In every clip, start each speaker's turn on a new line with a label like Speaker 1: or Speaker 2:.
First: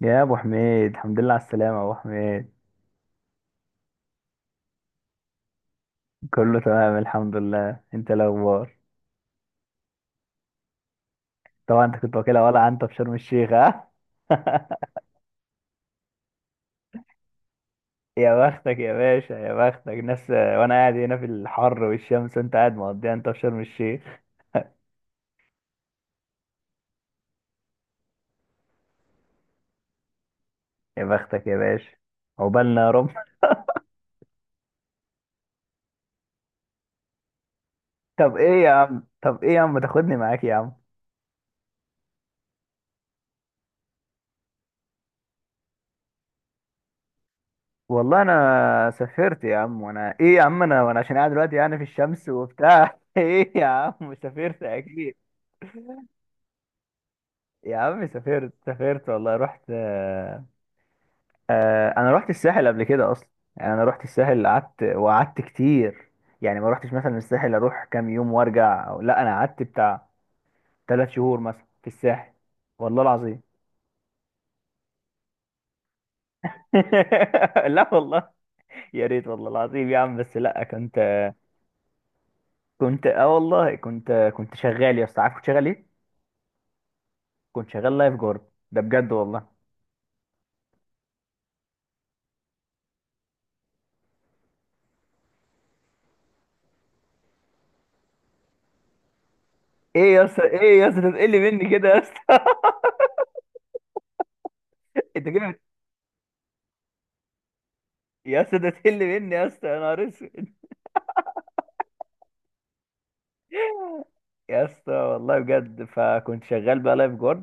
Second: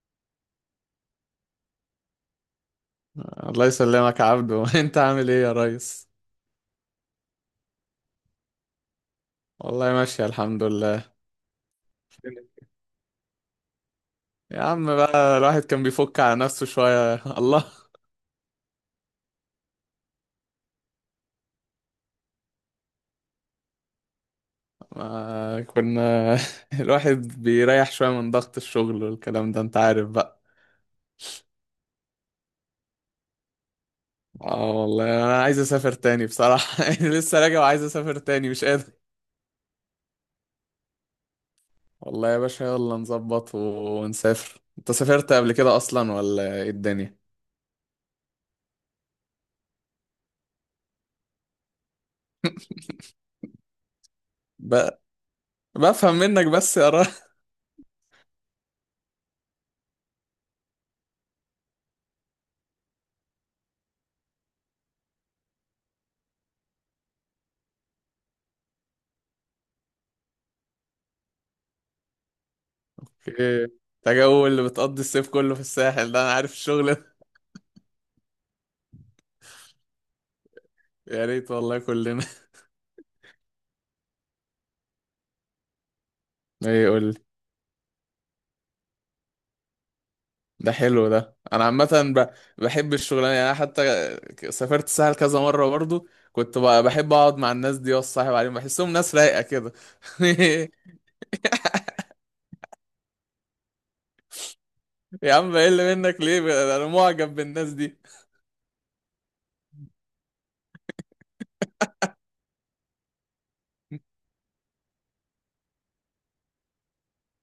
Speaker 1: يا ابو حميد، الحمد لله على السلامه يا ابو حميد.
Speaker 2: الله يسلمك يا عبدو انت عامل ايه يا ريس؟
Speaker 1: كله تمام الحمد لله. انت إيه الاخبار؟
Speaker 2: والله ماشي الحمد لله.
Speaker 1: طبعا انت كنت واكلها ولا انت في شرم الشيخ، ها؟
Speaker 2: يا عم بقى الواحد كان بيفك على نفسه شوية الله.
Speaker 1: يا بختك يا باشا، يا بختك ناس، وانا قاعد هنا في الحر والشمس وانت قاعد مقضيها انت في شرم الشيخ.
Speaker 2: ما كنا الواحد بيريح شوية من ضغط الشغل والكلام ده، انت عارف بقى.
Speaker 1: يا بختك يا باشا، عقبالنا يا رب.
Speaker 2: اه والله انا عايز اسافر تاني بصراحة يعني لسه راجع وعايز اسافر
Speaker 1: طب
Speaker 2: تاني،
Speaker 1: ايه
Speaker 2: مش
Speaker 1: يا
Speaker 2: قادر.
Speaker 1: عم طب ايه يا عم ما تاخدني معاك يا عم.
Speaker 2: والله يا باشا يلا نظبط ونسافر. انت سافرت قبل كده اصلا ولا ايه الدنيا؟
Speaker 1: والله انا سافرت يا عم، وانا ايه يا عم انا وانا عشان قاعد دلوقتي يعني في الشمس وبتاع. ايه يا عم، سافرت
Speaker 2: بقى
Speaker 1: اكيد
Speaker 2: بفهم منك بس يا...
Speaker 1: يا عم، سافرت والله، رحت. آه، انا رحت الساحل قبل كده اصلا. يعني انا رحت الساحل، قعدت كتير. يعني ما رحتش مثلا الساحل اروح كام يوم وارجع، أو لا، انا قعدت بتاع ثلاث شهور مثلا في الساحل، والله العظيم.
Speaker 2: اوكي. ده جو اللي بتقضي الصيف كله في الساحل، ده انا عارف الشغل ده.
Speaker 1: لا والله، يا ريت والله العظيم يا عم، بس لا، كنت،
Speaker 2: يا ريت والله كلنا.
Speaker 1: كنت اه والله كنت كنت شغال يا اسطى. عارف كنت شغال ايه؟
Speaker 2: ايه يقول لي؟
Speaker 1: كنت شغال لايف جارد، ده بجد والله.
Speaker 2: ده حلو، ده انا عامه ب- بحب الشغلانه، يعني انا حتى سافرت الساحل كذا مره، برضو كنت بحب اقعد مع الناس دي واصاحب عليهم، بحسهم ناس رايقه كده.
Speaker 1: ايه يا اسطى، تقل مني كده يا اسطى؟ انت
Speaker 2: يا
Speaker 1: كده
Speaker 2: عم،
Speaker 1: بت-
Speaker 2: بقل منك ليه؟ انا معجب بالناس دي.
Speaker 1: يا اسطى، ده تقل مني يا اسطى، يا نهار اسود. يا اسطى والله بجد، فكنت شغال بقى لايف جارد.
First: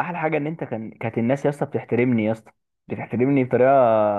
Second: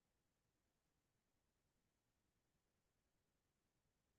Speaker 1: احلى حاجه ان انت كانت الناس يا اسطى بتحترمني يا اسطى، بتحترمني بطريقه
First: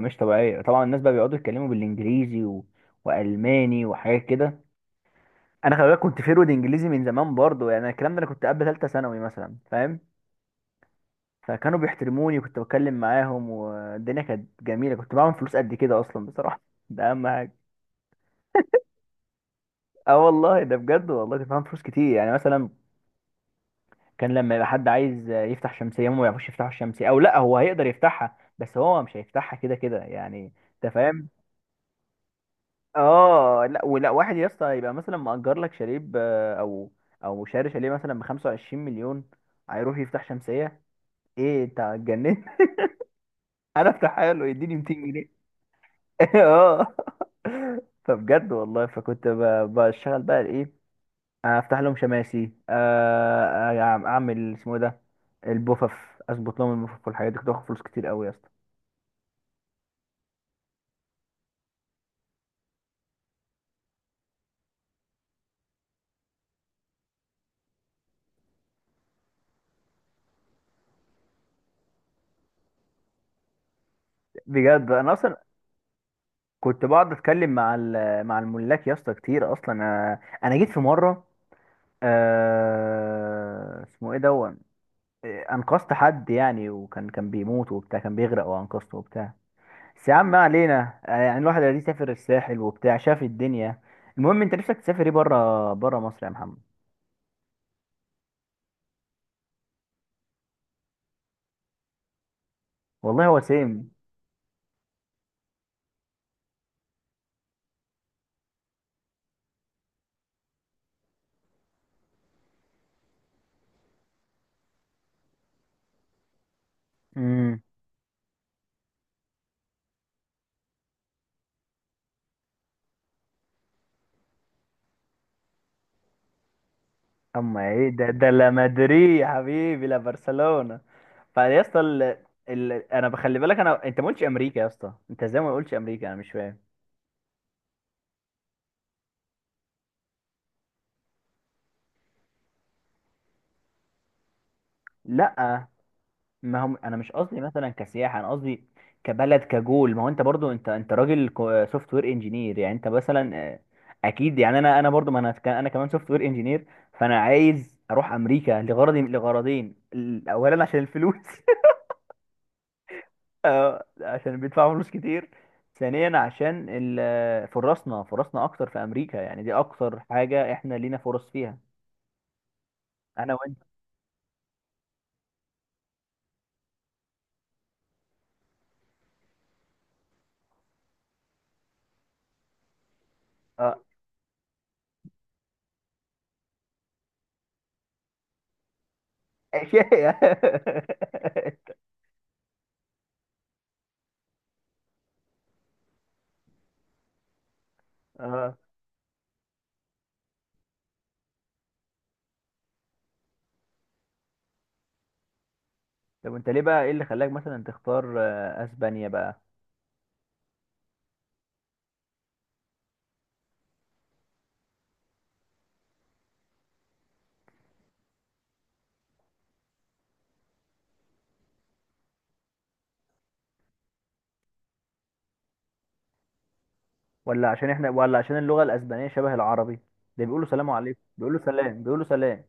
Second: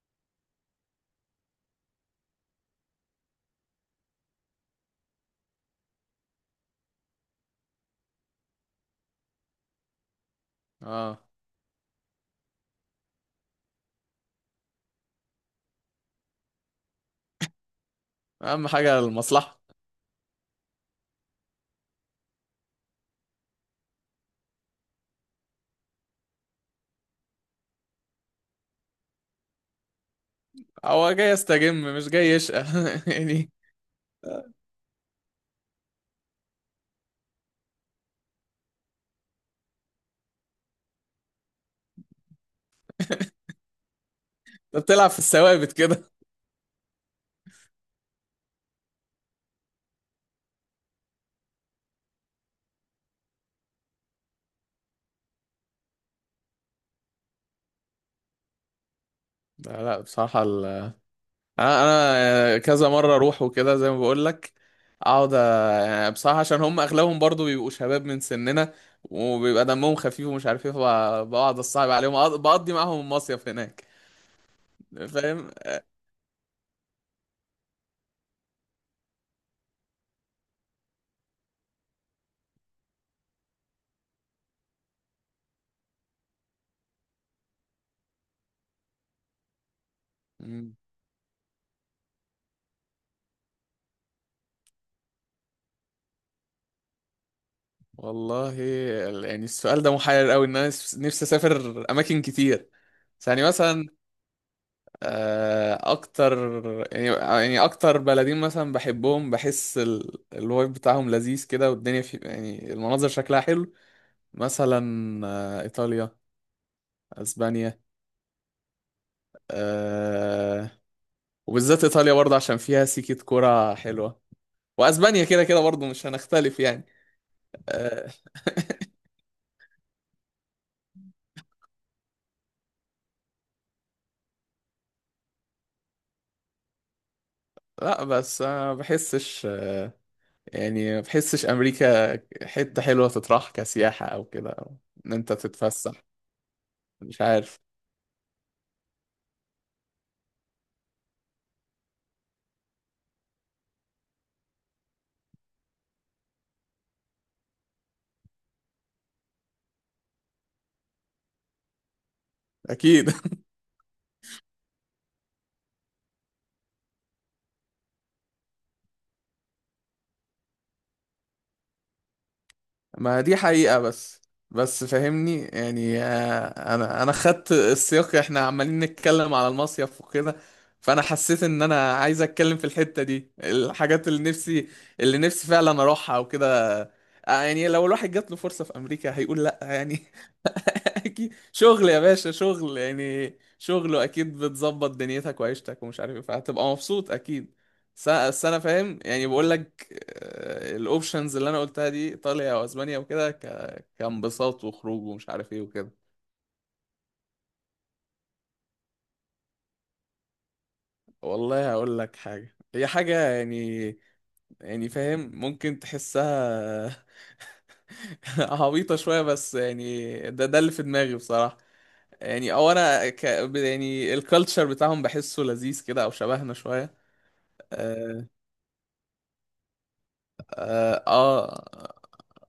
Speaker 1: مش طبيعيه. طبعا الناس بقى بيقعدوا يتكلموا بالانجليزي والماني وحاجات كده. انا خلي بالك كنت فيرود انجليزي من زمان برضه، يعني الكلام ده انا كنت قبل ثالثه ثانوي مثلا فاهم.
Speaker 2: اه،
Speaker 1: فكانوا بيحترموني وكنت بتكلم معاهم، والدنيا كانت جميله. كنت بعمل فلوس قد كده اصلا بصراحه، ده اهم حاجه.
Speaker 2: اهم حاجه المصلحه.
Speaker 1: اه والله، ده بجد والله كنت بعمل فلوس كتير. يعني مثلا كان لما يبقى حد عايز يفتح شمسية، هم ما يعرفوش يفتحوا الشمسية، او لا هو هيقدر يفتحها بس هو مش هيفتحها كده كده يعني، انت
Speaker 2: هو
Speaker 1: فاهم.
Speaker 2: جاي يستجم مش جاي يشقى يعني.
Speaker 1: اه، لا ولا واحد يا اسطى يبقى مثلا مأجر لك شاليه او او شاري شاليه مثلا ب 25 مليون، هيروح يفتح شمسية؟ ايه انت اتجننت؟ انا افتحها له يديني
Speaker 2: انت
Speaker 1: 200
Speaker 2: بتلعب في
Speaker 1: جنيه
Speaker 2: الثوابت كده.
Speaker 1: اه، فبجد والله فكنت ب- بشتغل بقى ايه؟ افتح لهم شماسي. آه، اعمل اسمه إيه ده، البوفف، اظبط لهم البوفف والحاجات دي. كنت باخد فلوس كتير قوي يا اسطى،
Speaker 2: لا لا بصراحه، انا، أنا كذا مره اروح وكده زي ما بقول لك، اقعد أ- يعني بصراحه عشان هم اغلبهم برضو بيبقوا شباب من سننا، وبيبقى دمهم خفيف ومش عارف ايه، بقعد اصعب عليهم، بقضي معاهم المصيف هناك.
Speaker 1: بجد. انا اصلا
Speaker 2: فاهم.
Speaker 1: كنت بقعد اتكلم مع مع الملاك يا اسطى كتير اصلا. انا جيت في مره، آه، اسمه ايه، دون، آه، انقذت حد يعني، وكان بيموت وبتاع، كان بيغرق، وانقذته وبتاع. بس يا عم، ما
Speaker 2: مم.
Speaker 1: علينا، آه، يعني الواحد اللي سافر الساحل وبتاع شاف الدنيا. المهم انت نفسك تسافر ايه بره، بره مصر يا محمد.
Speaker 2: والله يعني السؤال ده محير قوي، ان انا نفسي اسافر اماكن كتير.
Speaker 1: والله
Speaker 2: بس
Speaker 1: هو
Speaker 2: يعني مثلا
Speaker 1: سيم.
Speaker 2: اكتر، يعني اكتر بلدين مثلا بحبهم، بحس الوايب بتاعهم لذيذ كده، والدنيا في يعني المناظر شكلها حلو. مثلا ايطاليا، اسبانيا، أه. وبالذات ايطاليا برضه عشان فيها سيكة كرة حلوة، واسبانيا كده كده برضه مش هنختلف يعني.
Speaker 1: اما ايه
Speaker 2: أه.
Speaker 1: ده؟ لا مدريد يا حبيبي، لا برشلونة. فيا اسطى، انا بخلي بالك، انت ما قلتش امريكا يا اسطى، انت ازاي ما قلتش امريكا؟ انا مش فاهم.
Speaker 2: لا، بس انا ما بحسش، يعني ما بحسش امريكا حتة حلوة تطرح كسياحة او كده، أو ان انت
Speaker 1: لا،
Speaker 2: تتفسح،
Speaker 1: ما هم انا مش
Speaker 2: مش
Speaker 1: قصدي
Speaker 2: عارف.
Speaker 1: مثلا كسياحة، انا قصدي كبلد، كجول. ما هو انت برضو، انت راجل سوفت وير انجينير. يعني انت مثلا، آه، اكيد. يعني انا برضو، ما انا انا كمان سوفت وير انجينير. فانا عايز اروح امريكا لغرض، لغرضين. اولا عشان الفلوس،
Speaker 2: اكيد،
Speaker 1: آه، عشان بيدفعوا فلوس كتير. ثانيا عشان فرصنا، فرصنا اكتر في امريكا، يعني دي اكتر حاجه احنا لينا فرص فيها
Speaker 2: ما
Speaker 1: انا
Speaker 2: دي
Speaker 1: وانت.
Speaker 2: حقيقة، بس بس فاهمني يعني، انا خدت السياق، احنا عمالين نتكلم على المصيف وكده، فانا حسيت ان انا عايز اتكلم في الحتة دي
Speaker 1: اه،
Speaker 2: الحاجات اللي نفسي، اللي نفسي فعلا اروحها وكده. يعني لو الواحد جات له فرصة في امريكا، هيقول لا يعني؟
Speaker 1: اشياء.
Speaker 2: اكيد شغل يا باشا، شغل يعني، شغله اكيد بتظبط دنيتك وعيشتك ومش عارف ايه، فهتبقى مبسوط اكيد. س- بس
Speaker 1: اه،
Speaker 2: انا فاهم يعني، بقول لك الاوبشنز اللي انا قلتها دي ايطاليا واسبانيا وكده، كانبساط وخروج ومش عارف ايه وكده.
Speaker 1: طب انت ليه بقى، ايه اللي خلاك مثلا تختار آه اسبانيا بقى؟
Speaker 2: والله هقول لك حاجه، هي حاجه يعني، يعني فاهم ممكن تحسها عبيطه شويه، بس يعني ده اللي في دماغي بصراحه، يعني او انا يعني الكالتشر بتاعهم بحسه لذيذ كده، او شبهنا شويه.
Speaker 1: ولا عشان احنا، ولا
Speaker 2: اه،
Speaker 1: عشان اللغه الاسبانيه شبه العربي؟ ده بيقولوا سلام
Speaker 2: آه،
Speaker 1: عليكم، بيقولوا
Speaker 2: آه.
Speaker 1: سلام بيقولوا سلام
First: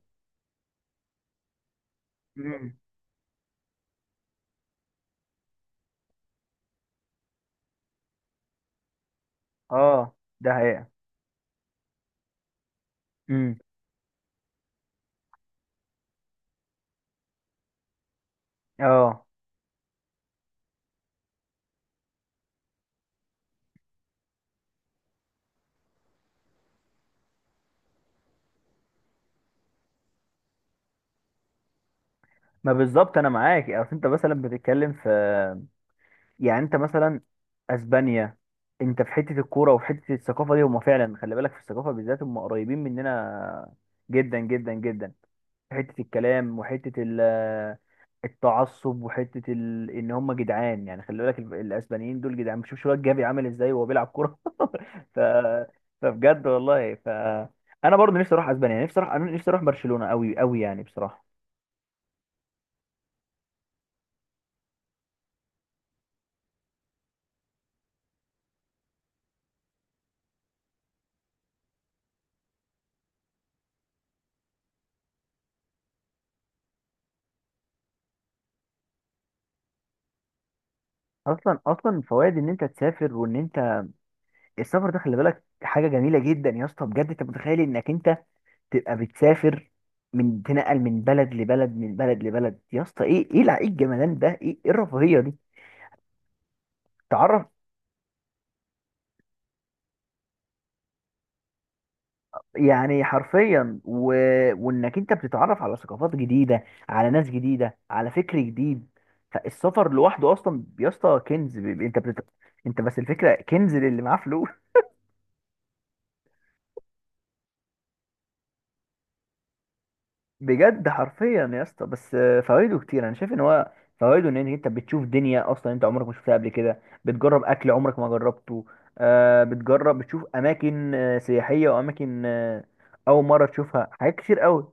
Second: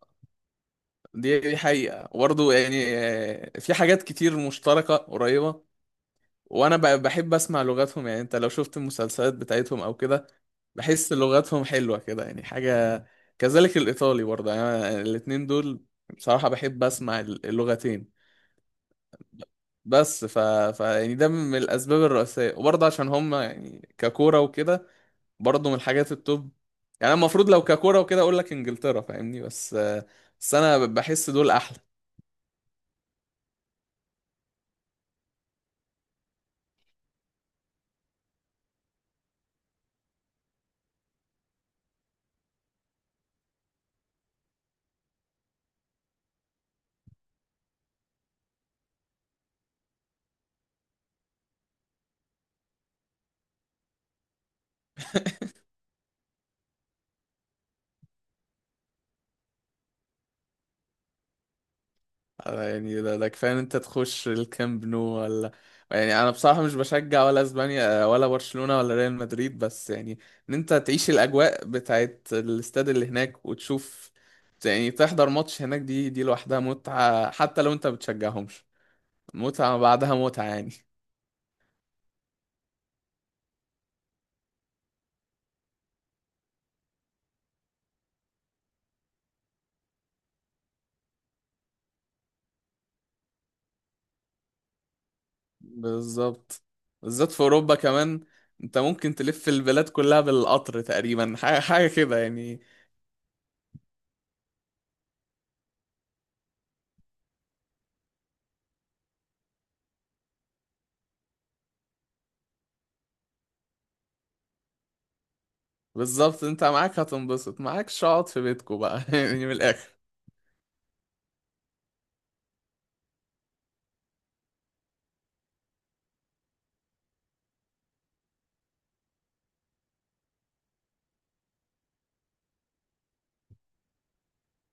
Speaker 2: دي حقيقة، وبرضه
Speaker 1: امم،
Speaker 2: يعني في حاجات كتير مشتركة قريبة. وانا بحب اسمع لغاتهم، يعني انت لو شفت المسلسلات بتاعتهم او
Speaker 1: اه،
Speaker 2: كده،
Speaker 1: ده حقيقه.
Speaker 2: بحس لغاتهم حلوة كده يعني، حاجة
Speaker 1: امم،
Speaker 2: كذلك الايطالي برضه، يعني أنا الاتنين دول بصراحة بحب اسمع اللغتين.
Speaker 1: اه،
Speaker 2: بس ف... ف يعني ده من الاسباب الرئيسية، وبرضه عشان هم يعني ككورة وكده برضه من الحاجات التوب، يعني أنا المفروض لو ككوره وكده اقول لك انجلترا، فاهمني، بس انا بحس دول احلى.
Speaker 1: ما بالظبط انا معاك. اصل انت مثلا بتتكلم في، يعني انت مثلا اسبانيا، انت في حته الكوره وفي حته الثقافه دي. هما فعلا خلي بالك، في الثقافه بالذات هما قريبين مننا جدا، جدا، جدا. في حته الكلام، وحته التعصب، ان هما جدعان. يعني خلي بالك الاسبانيين دول جدعان. شوف شو جافي عامل ازاي وهو بيلعب كوره. ف... فبجد والله، انا برضه نفسي اروح اسبانيا، نفسي اروح، انا نفسي اروح برشلونه قوي قوي يعني بصراحه.
Speaker 2: يعني ده كفايه ان انت تخش الكامب نو ولا؟ يعني انا بصراحه مش بشجع ولا اسبانيا ولا برشلونه ولا ريال مدريد، بس يعني ان انت تعيش الاجواء بتاعت الاستاد اللي هناك وتشوف، يعني تحضر ماتش هناك، دي لوحدها متعه، حتى لو انت بتشجعهمش، متعه بعدها متعه يعني.
Speaker 1: اصلا فوائد ان انت تسافر، السفر ده، خلي بالك حاجة جميلة جدا يا اسطى، بجد. انت متخيل انك انت تبقى بتسافر؟ تنقل من بلد لبلد، من بلد لبلد، يا اسطى، ايه، ايه ايه الجمدان ده؟ ايه، ايه الرفاهية دي؟
Speaker 2: بالظبط، بالذات في
Speaker 1: تعرف
Speaker 2: اوروبا كمان انت ممكن تلف البلاد كلها بالقطر تقريبا، حاجه حاجه كده يعني.
Speaker 1: يعني حرفيا، وانك انت بتتعرف على ثقافات جديدة، على ناس جديدة، على فكر جديد. فالسفر لوحده اصلا يا اسطى كنز. انت بس الفكرة، كنز للي معاه فلوس.
Speaker 2: بالظبط، انت معاك هتنبسط، معاكش اقعد في بيتكو بقى يعني، من الاخر.
Speaker 1: بجد حرفيا يا اسطى، بس آه فوائده كتير. انا شايف ان هو فوائده ان انت بتشوف دنيا اصلا انت عمرك ما شفتها قبل كده، بتجرب اكل عمرك ما جربته، آه، بتجرب، بتشوف اماكن آه سياحيه، واماكن آه اول مره تشوفها، حاجات كتير قوي.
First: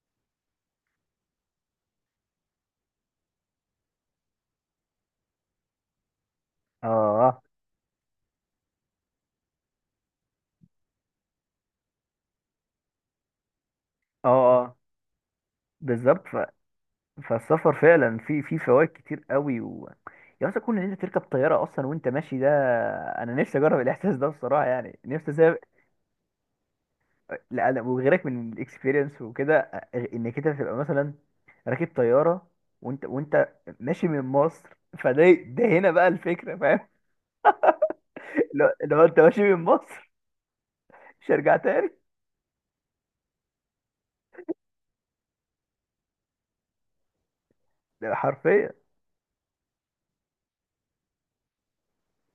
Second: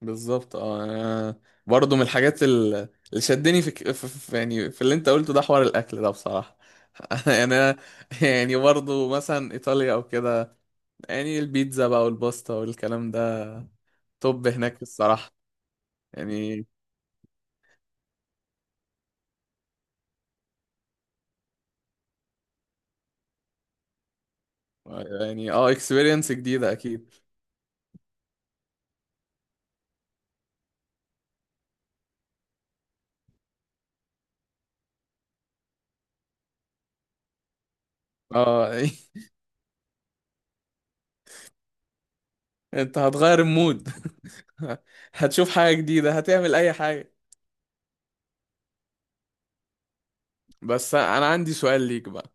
Speaker 2: بالظبط، اه. انا برضه من الحاجات اللي شدني في يعني في اللي انت قلته، ده حوار الاكل ده بصراحه.
Speaker 1: اه،
Speaker 2: يعني انا، يعني برضه مثلا ايطاليا او كده، يعني البيتزا بقى والباستا والكلام ده
Speaker 1: اه،
Speaker 2: توب
Speaker 1: اه،
Speaker 2: هناك الصراحه
Speaker 1: بالظبط.
Speaker 2: يعني.
Speaker 1: فالسفر فعلا في في فوائد كتير قوي. يا اسطى كون ان انت تركب طياره اصلا وانت ماشي، ده انا نفسي اجرب الاحساس ده بصراحه. يعني نفسي
Speaker 2: يعني
Speaker 1: اسافر،
Speaker 2: اه، اكسبيرينس جديده اكيد.
Speaker 1: لا انا وغيرك. من الاكسبيرينس وكده انك انت تبقى مثلا راكب طياره، وانت ماشي من مصر، فده هنا بقى الفكره، فاهم؟ لو
Speaker 2: اه
Speaker 1: لو انت ماشي من مصر، مش هرجع تاني.
Speaker 2: انت هتغير المود، هتشوف حاجة جديدة، هتعمل اي حاجة.
Speaker 1: ده حرفيا.
Speaker 2: بس انا عندي سؤال ليك بقى.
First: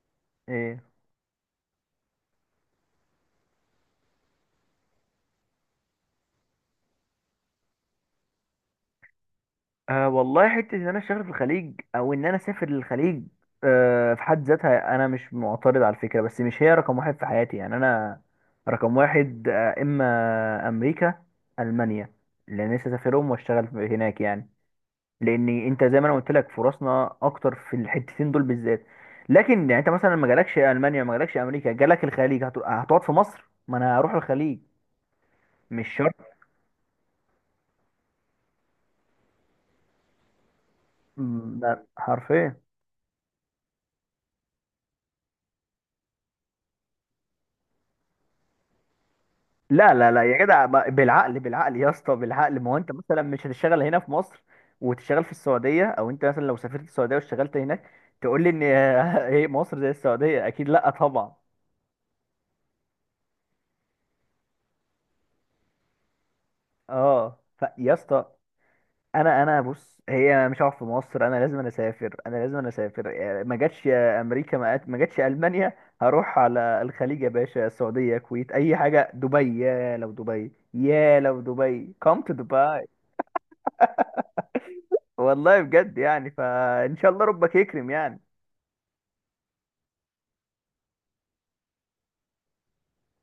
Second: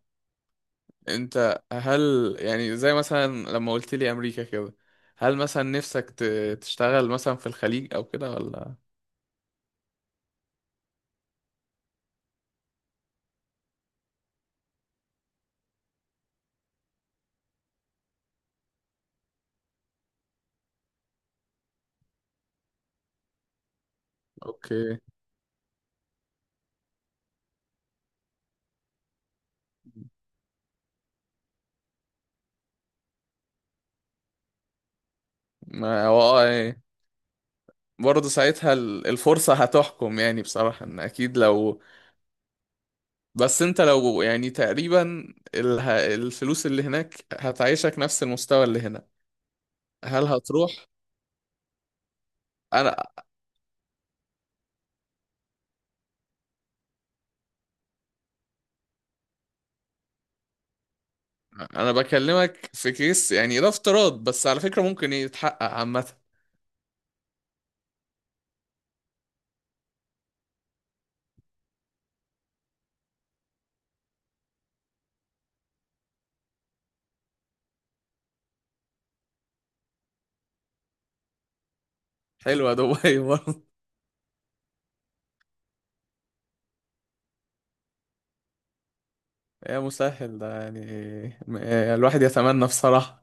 Speaker 1: ايه؟
Speaker 2: انت هل يعني زي مثلا لما قلت لي امريكا كده، هل مثلا نفسك تشتغل مثلا في الخليج او كده ولا؟
Speaker 1: آه والله، حته ان انا اشتغل في الخليج او ان انا اسافر للخليج آه في حد ذاتها انا مش معترض على الفكره، بس مش هي رقم واحد في حياتي. يعني انا رقم واحد آه اما امريكا، المانيا، لان نفسي اسافرهم واشتغل هناك يعني.
Speaker 2: اوكي.
Speaker 1: لان انت زي ما انا قلت لك، فرصنا اكتر في الحتتين دول بالذات. لكن يعني انت مثلا ما جالكش المانيا، ما جالكش امريكا، جالك الخليج، هتقعد في مصر؟ ما انا هروح الخليج، مش
Speaker 2: ما
Speaker 1: شرط.
Speaker 2: هو اه، ايه، برضه ساعتها الفرصة هتحكم يعني بصراحة، ان اكيد
Speaker 1: ده
Speaker 2: لو...
Speaker 1: حرفيا.
Speaker 2: بس انت لو يعني تقريبا الفلوس اللي هناك هتعيشك نفس المستوى اللي هنا.
Speaker 1: لا لا لا
Speaker 2: هل
Speaker 1: يا جدع،
Speaker 2: هتروح؟
Speaker 1: بالعقل، بالعقل يا اسطى، بالعقل. ما هو انت
Speaker 2: انا،
Speaker 1: مثلا مش هتشتغل هنا في مصر وتشتغل في السعوديه، او انت مثلا لو سافرت السعوديه واشتغلت هناك تقول لي ان هي مصر زي السعوديه؟ اكيد لا طبعا.
Speaker 2: بكلمك في كيس يعني، ده افتراض، بس على فكرة ممكن يتحقق عامة.
Speaker 1: اه، فيا اسطى، انا بص، هي مش هقعد في مصر، انا لازم، اسافر، انا لازم اسافر يعني. ما جاتش امريكا، ما جاتش المانيا، هروح على الخليج يا باشا. السعوديه، الكويت، اي حاجه، دبي. يا لو دبي، come to
Speaker 2: حلوة
Speaker 1: دبي.
Speaker 2: دبي برضه.
Speaker 1: والله بجد يعني، فان شاء الله ربك يكرم يعني.
Speaker 2: يا مسهل ده يعني، الواحد يتمنى بصراحة.